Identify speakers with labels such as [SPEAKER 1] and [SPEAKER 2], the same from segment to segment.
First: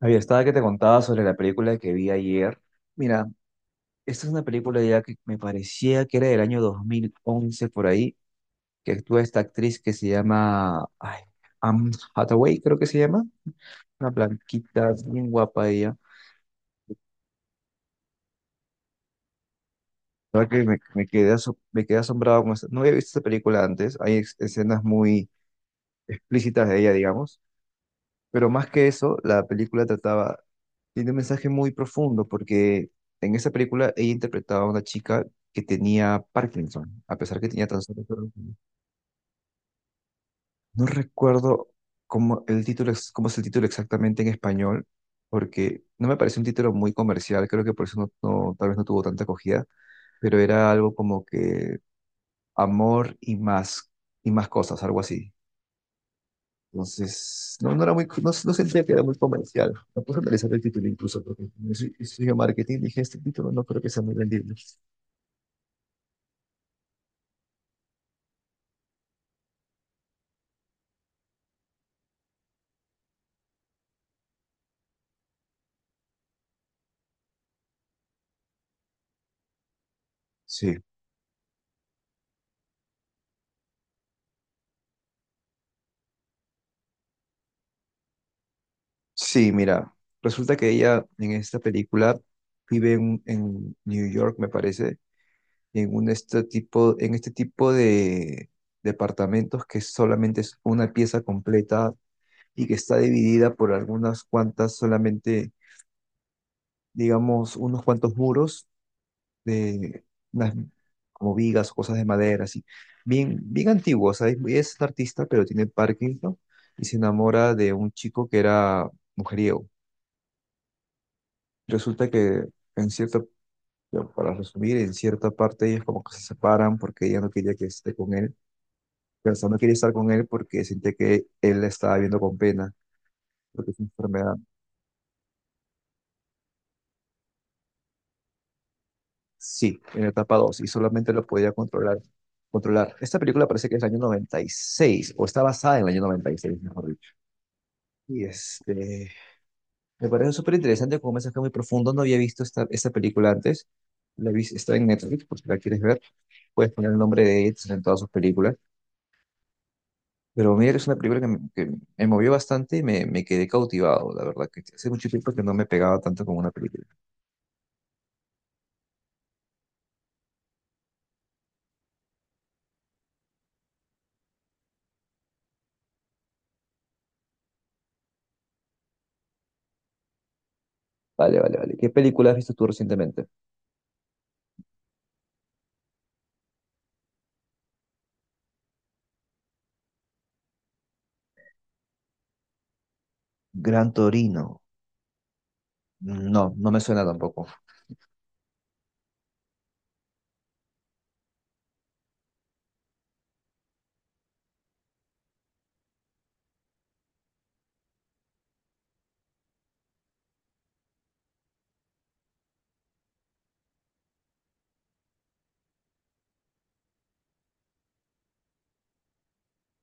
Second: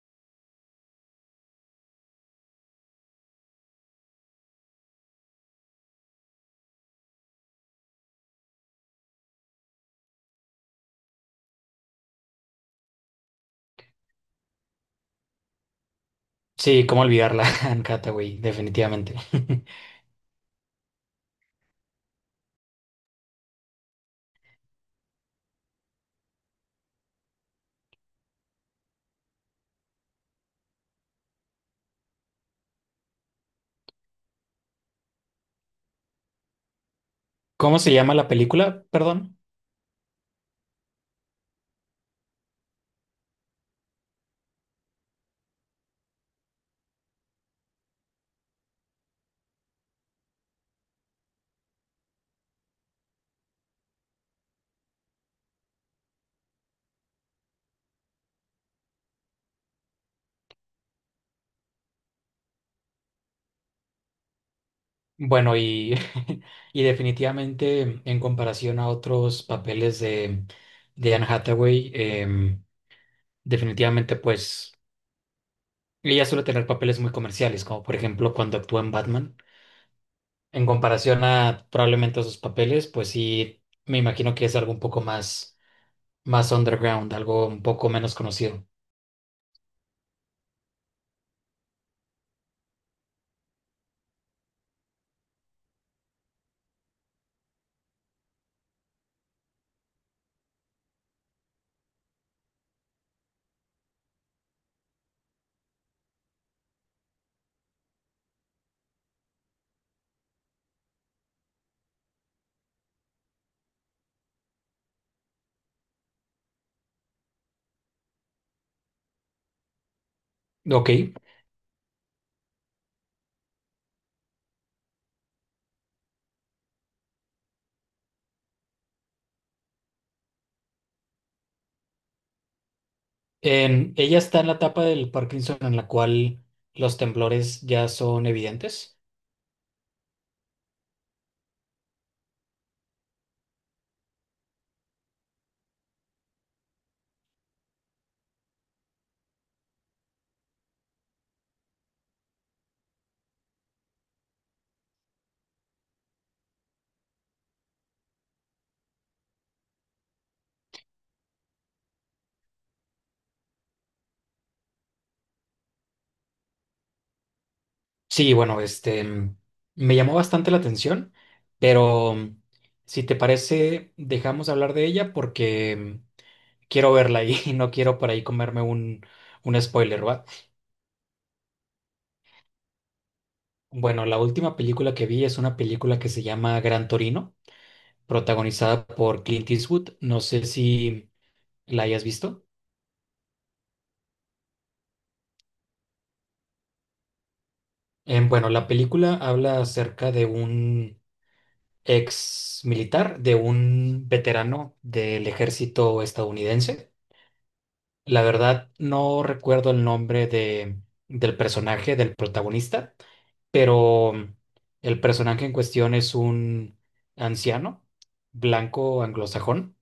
[SPEAKER 1] Había estaba que te contaba sobre la película que vi ayer. Mira, esta es una película ya que me parecía que era del año 2011 por ahí, que actúa esta actriz que se llama ay, Anne Hathaway, creo que se llama. Una blanquita, bien guapa ella.
[SPEAKER 2] Sí, cómo olvidarla, Anne Hathaway, definitivamente.
[SPEAKER 1] La verdad que me me quedé asombrado con esta. No había visto esta película antes. Hay escenas muy explícitas de ella, digamos. Pero más que eso, tiene un mensaje muy profundo porque en esa película ella interpretaba a una chica que tenía Parkinson, a pesar que tenía
[SPEAKER 2] ¿Cómo se llama la
[SPEAKER 1] trastorno.
[SPEAKER 2] película? Perdón.
[SPEAKER 1] No recuerdo cómo es el título exactamente en español, porque no me parece un título muy comercial, creo que por eso tal vez no tuvo tanta acogida, pero era algo como que amor y más cosas, algo así. Entonces, no era muy, no sentía que era muy comercial. Me puse a analizar el título incluso, porque si marketing, dije, este título no creo que sea muy vendible.
[SPEAKER 2] Bueno, y definitivamente en comparación a otros papeles de Anne Hathaway, definitivamente pues ella suele tener papeles muy comerciales, como por ejemplo cuando actuó en Batman. En
[SPEAKER 1] Sí,
[SPEAKER 2] comparación a probablemente a sus papeles, pues sí, me imagino que es algo un poco más, más underground, algo un poco menos conocido.
[SPEAKER 1] sí, mira, resulta que ella en esta película vive en New York, me parece, en este tipo de departamentos que solamente es una pieza completa y que está dividida por algunas cuantas, solamente, digamos, unos cuantos muros de unas como vigas o cosas de madera, así. Bien, bien antiguo, o sea, es un artista, pero tiene Parkinson, ¿no? Y se enamora de un chico que era mujeriego.
[SPEAKER 2] Ok.
[SPEAKER 1] Resulta que en cierta, ya, para resumir, en cierta parte ellos como que se separan porque ella no quería que esté con él, pero o sea, no quería estar con él porque sentía que él la estaba viendo con pena, porque es una
[SPEAKER 2] Ella
[SPEAKER 1] enfermedad.
[SPEAKER 2] está en la etapa del Parkinson en la cual los temblores ya son evidentes.
[SPEAKER 1] Sí, en la etapa 2 y solamente lo podía controlar. Controlar. Esta película parece que es del año 96 o está basada en el año 96 mejor dicho. Y este, me parece súper interesante como un mensaje muy profundo. No había visto esta película antes. La vi, está en Netflix, por si la quieres ver. Puedes poner el nombre de Eds en todas sus películas. Pero mira, es una película que me movió bastante y me quedé cautivado, la verdad, que hace mucho tiempo que no me pegaba tanto con una película.
[SPEAKER 2] Sí, bueno, me llamó bastante la atención, pero si te parece, dejamos hablar de ella porque quiero verla ahí y no quiero por ahí comerme un spoiler, ¿va?
[SPEAKER 1] Vale, vale, vale. ¿Qué película has visto tú recientemente?
[SPEAKER 2] Bueno, la última película que vi es una película que se llama Gran Torino, protagonizada por Clint Eastwood. No sé si la hayas visto.
[SPEAKER 1] Gran Torino. No, no me suena tampoco.
[SPEAKER 2] Bueno, la película habla acerca de un ex militar, de un veterano del ejército estadounidense. La verdad, no recuerdo el nombre del personaje, del protagonista, pero el personaje en cuestión es un anciano, blanco, anglosajón.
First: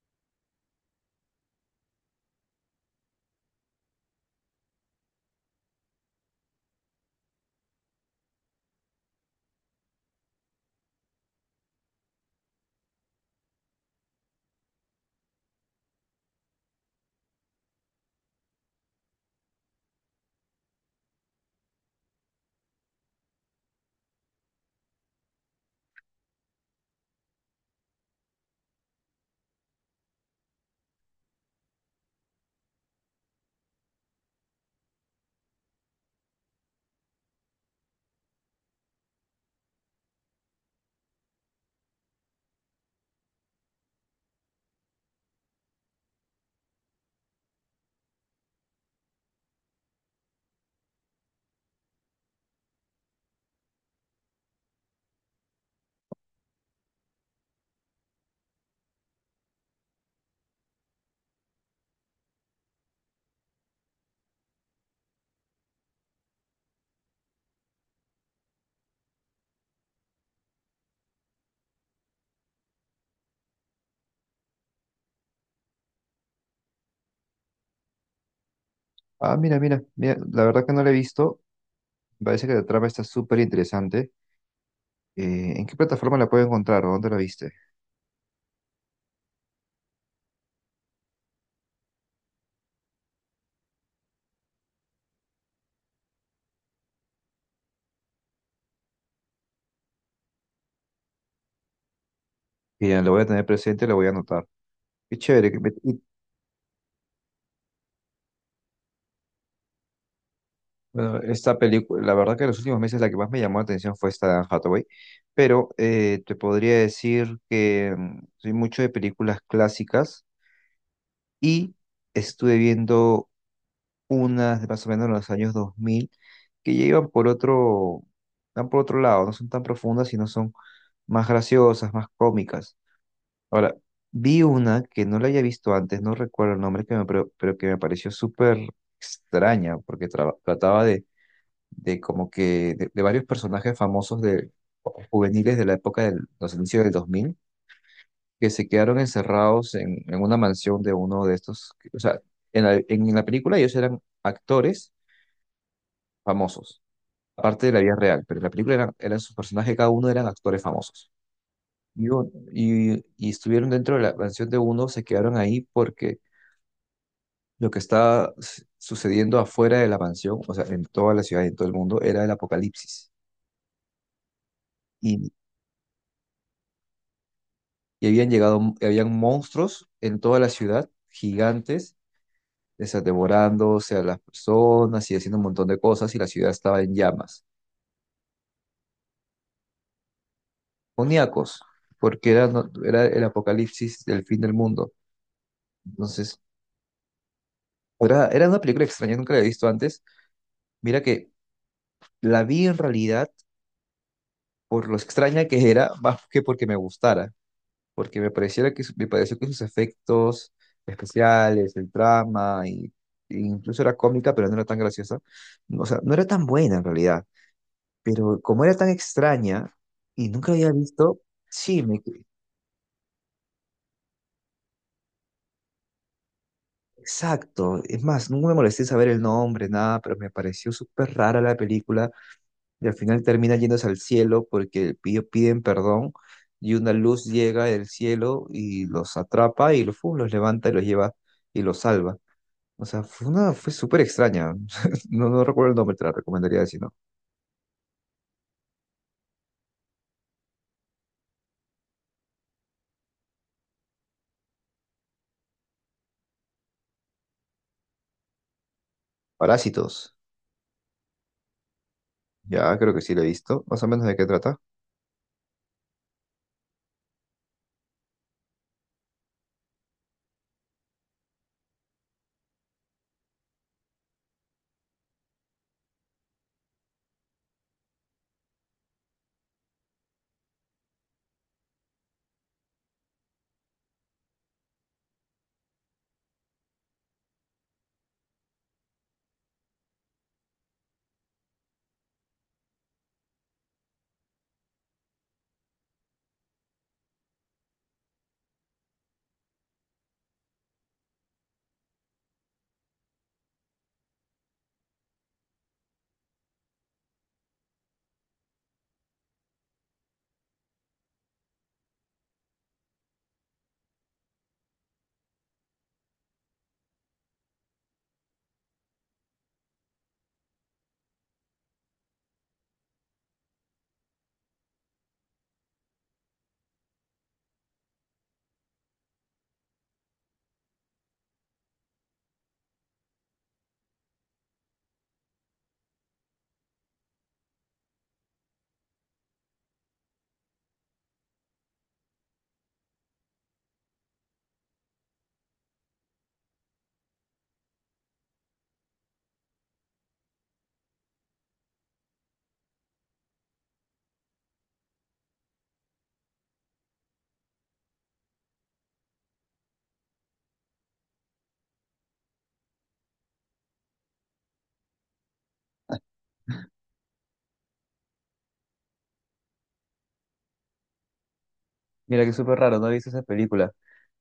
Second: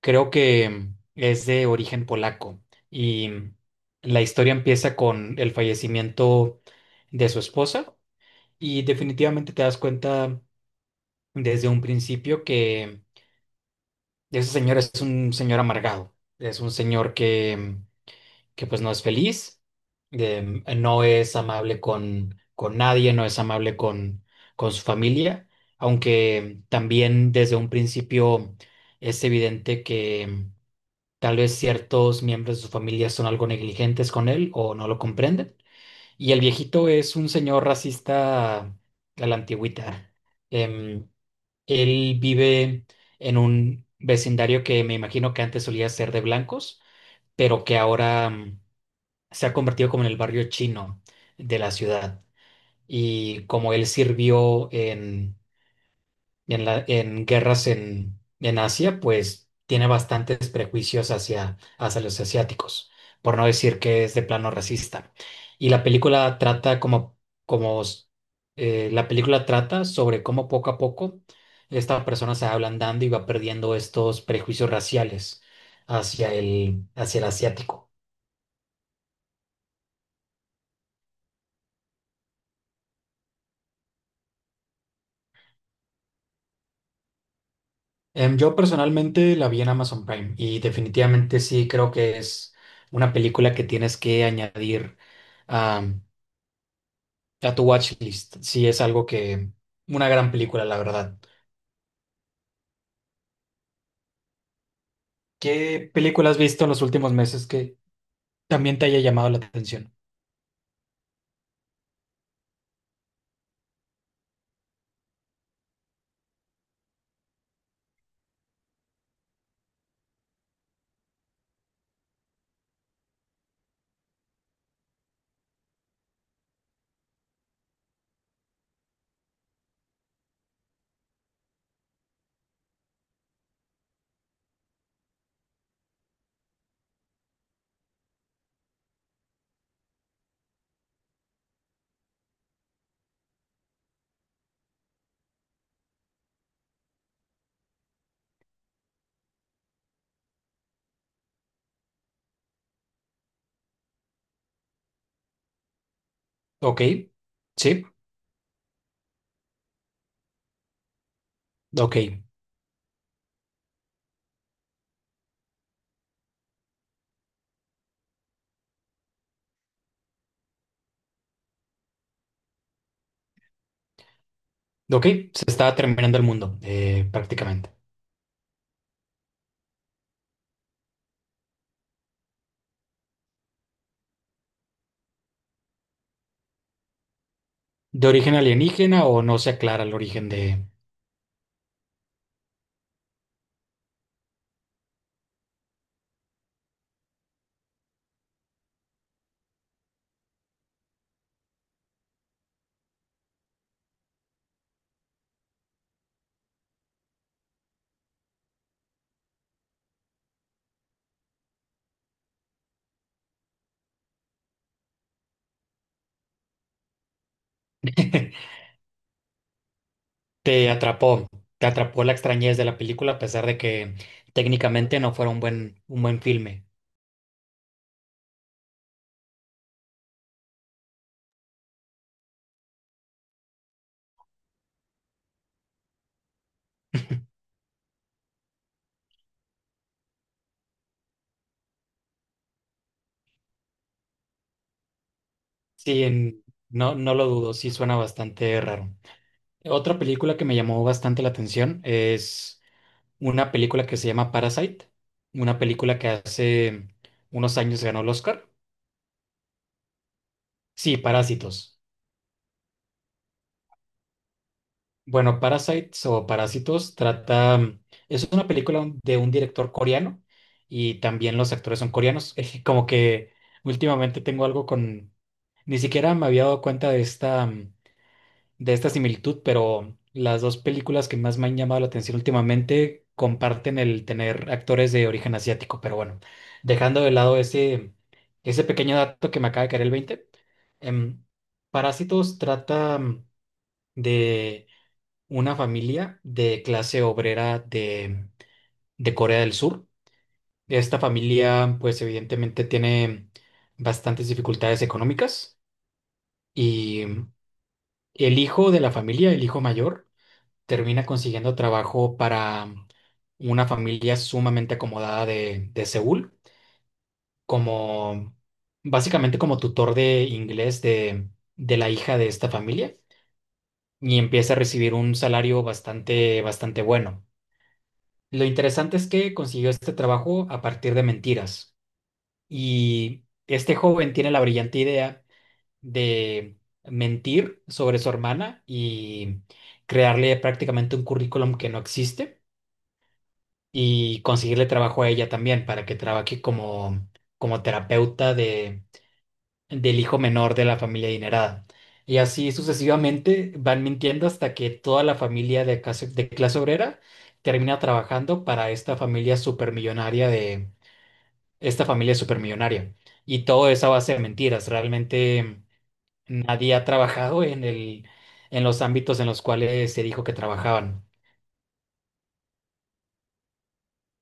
[SPEAKER 2] Creo que es de origen polaco y la historia empieza con el fallecimiento de su esposa y definitivamente te das cuenta desde un principio que ese señor es un señor amargado, es un señor que pues no es feliz, no es amable con nadie, no es amable con su familia, aunque también desde un principio es evidente que tal vez ciertos miembros de su familia son algo negligentes con él o no lo comprenden. Y el viejito es un señor racista a la antigüita. Em, él vive en un vecindario que me imagino que antes solía ser de blancos, pero que ahora se ha convertido como en el barrio chino de la ciudad. Y como él sirvió en guerras en Asia, pues tiene bastantes prejuicios hacia los asiáticos, por no decir que es de plano racista. Y la película trata como, como la película trata sobre cómo poco a poco esta persona se va ablandando y va perdiendo estos prejuicios raciales hacia hacia el asiático.
[SPEAKER 1] Ah, mira, mira, mira, la verdad que no la he visto. Me parece que la trama está súper interesante. ¿En qué plataforma la puedo encontrar o dónde la viste?
[SPEAKER 2] Yo personalmente la vi en Amazon Prime y definitivamente sí creo que es una película que tienes que añadir a tu watchlist, sí es algo una gran película, la verdad.
[SPEAKER 1] Y ya lo voy a tener presente, lo voy a anotar. Qué chévere.
[SPEAKER 2] ¿Qué película has visto en los últimos meses que también te haya llamado la atención?
[SPEAKER 1] Bueno, esta película, la verdad que en los últimos meses la que más me llamó la atención fue esta de Anne Hathaway, pero te podría decir que mm, soy mucho de películas clásicas y estuve viendo unas de más o menos en los años 2000 que ya van por otro lado, no son tan profundas, sino son más graciosas, más cómicas. Ahora, vi una que no la había visto antes, no recuerdo el nombre, pero que me pareció súper extraña, porque trataba de como que de varios personajes famosos de juveniles de la época de los inicios del 2000 que se quedaron encerrados en una mansión de uno de estos. O sea, en la película ellos eran actores
[SPEAKER 2] Ok,
[SPEAKER 1] famosos, aparte de la
[SPEAKER 2] sí,
[SPEAKER 1] vida real, pero en la película eran sus personajes, cada uno eran actores famosos.
[SPEAKER 2] ok,
[SPEAKER 1] Y estuvieron dentro de la mansión de uno, se quedaron ahí porque lo que está sucediendo afuera de la mansión, o sea, en toda la ciudad y en todo el mundo, era el apocalipsis.
[SPEAKER 2] ok,
[SPEAKER 1] Y,
[SPEAKER 2] se está terminando el mundo, prácticamente.
[SPEAKER 1] y habían monstruos en toda la ciudad, gigantes, o sea, devorándose a las personas y haciendo un montón de cosas, y la ciudad estaba en llamas.
[SPEAKER 2] ¿De origen alienígena o no se aclara el origen de...
[SPEAKER 1] Oníacos, porque era, no- era el apocalipsis del fin del mundo. Entonces, era una película extraña, nunca la había visto antes. Mira que la vi en realidad por lo extraña que era, más que porque me gustara. Porque me pareciera me pareció que sus efectos especiales, el drama, y, e incluso era cómica, pero no era tan graciosa, o sea, no era tan buena en realidad, pero como era tan extraña y nunca la
[SPEAKER 2] Te
[SPEAKER 1] había visto,
[SPEAKER 2] atrapó, te
[SPEAKER 1] sí, me,
[SPEAKER 2] atrapó la extrañez de la película a pesar de que técnicamente no fuera un buen filme.
[SPEAKER 1] exacto, es más, nunca me molesté en saber el nombre, nada, pero me pareció súper rara la película y al final termina yéndose al cielo porque piden perdón. Y una luz llega del cielo y los atrapa y los, ¡fum!, los levanta y los lleva y los salva. O sea, fue súper extraña. No, no recuerdo el nombre,
[SPEAKER 2] Sí,
[SPEAKER 1] te la recomendaría decir, ¿no?
[SPEAKER 2] no, no lo dudo, sí suena bastante raro. Otra película que me llamó bastante la atención es una película que se llama Parasite, una película que hace unos años ganó el Oscar.
[SPEAKER 1] Parásitos.
[SPEAKER 2] Sí, Parásitos.
[SPEAKER 1] Ya, creo que sí lo he visto. Más o menos de qué trata.
[SPEAKER 2] Bueno, Parasites o Parásitos trata, es una película de un director coreano y también los actores son coreanos. Como que últimamente tengo algo ni siquiera me había dado cuenta de esta de esta similitud, pero las dos películas que más me han llamado la atención últimamente comparten el tener actores de origen asiático, pero bueno, dejando de lado ese pequeño dato que me acaba de caer el 20, em, Parásitos trata de una familia de clase obrera de Corea del Sur. Esta familia, pues evidentemente tiene bastantes dificultades económicas y el hijo de la familia, el hijo mayor, termina consiguiendo trabajo para una familia sumamente acomodada de Seúl, como básicamente como tutor de inglés de la hija de esta familia y empieza a recibir un salario bastante, bastante bueno. Lo interesante es que consiguió este trabajo a partir de mentiras y este joven tiene la brillante idea de mentir sobre su hermana y crearle prácticamente un currículum que no existe y conseguirle trabajo a ella también para que trabaje como terapeuta del hijo menor de la familia adinerada. Y así sucesivamente van mintiendo hasta que toda la familia de clase obrera termina trabajando para esta familia supermillonaria de esta familia supermillonaria. Y todo es a base de mentiras. Realmente nadie ha trabajado en en los ámbitos en los cuales se dijo que trabajaban.
[SPEAKER 1] Mira, que súper raro, no he visto esa película.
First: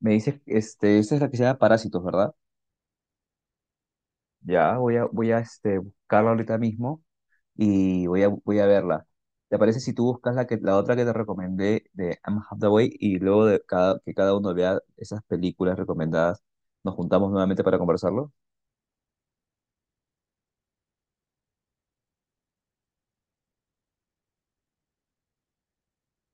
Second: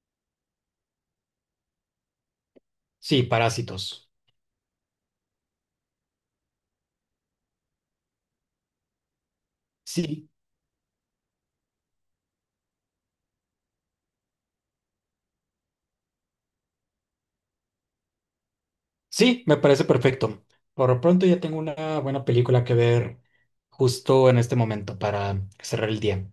[SPEAKER 1] Me dices, este, esta es la que se llama Parásitos, ¿verdad?
[SPEAKER 2] Sí, parásitos.
[SPEAKER 1] Ya, voy a buscarla ahorita mismo y voy a verla. ¿Te parece si tú
[SPEAKER 2] Sí,
[SPEAKER 1] buscas la otra que te recomendé de Anne Hathaway y luego que cada uno vea esas películas recomendadas, nos juntamos nuevamente para conversarlo?
[SPEAKER 2] sí, me parece perfecto. Por lo pronto ya tengo una buena película que ver justo en este momento para cerrar el día.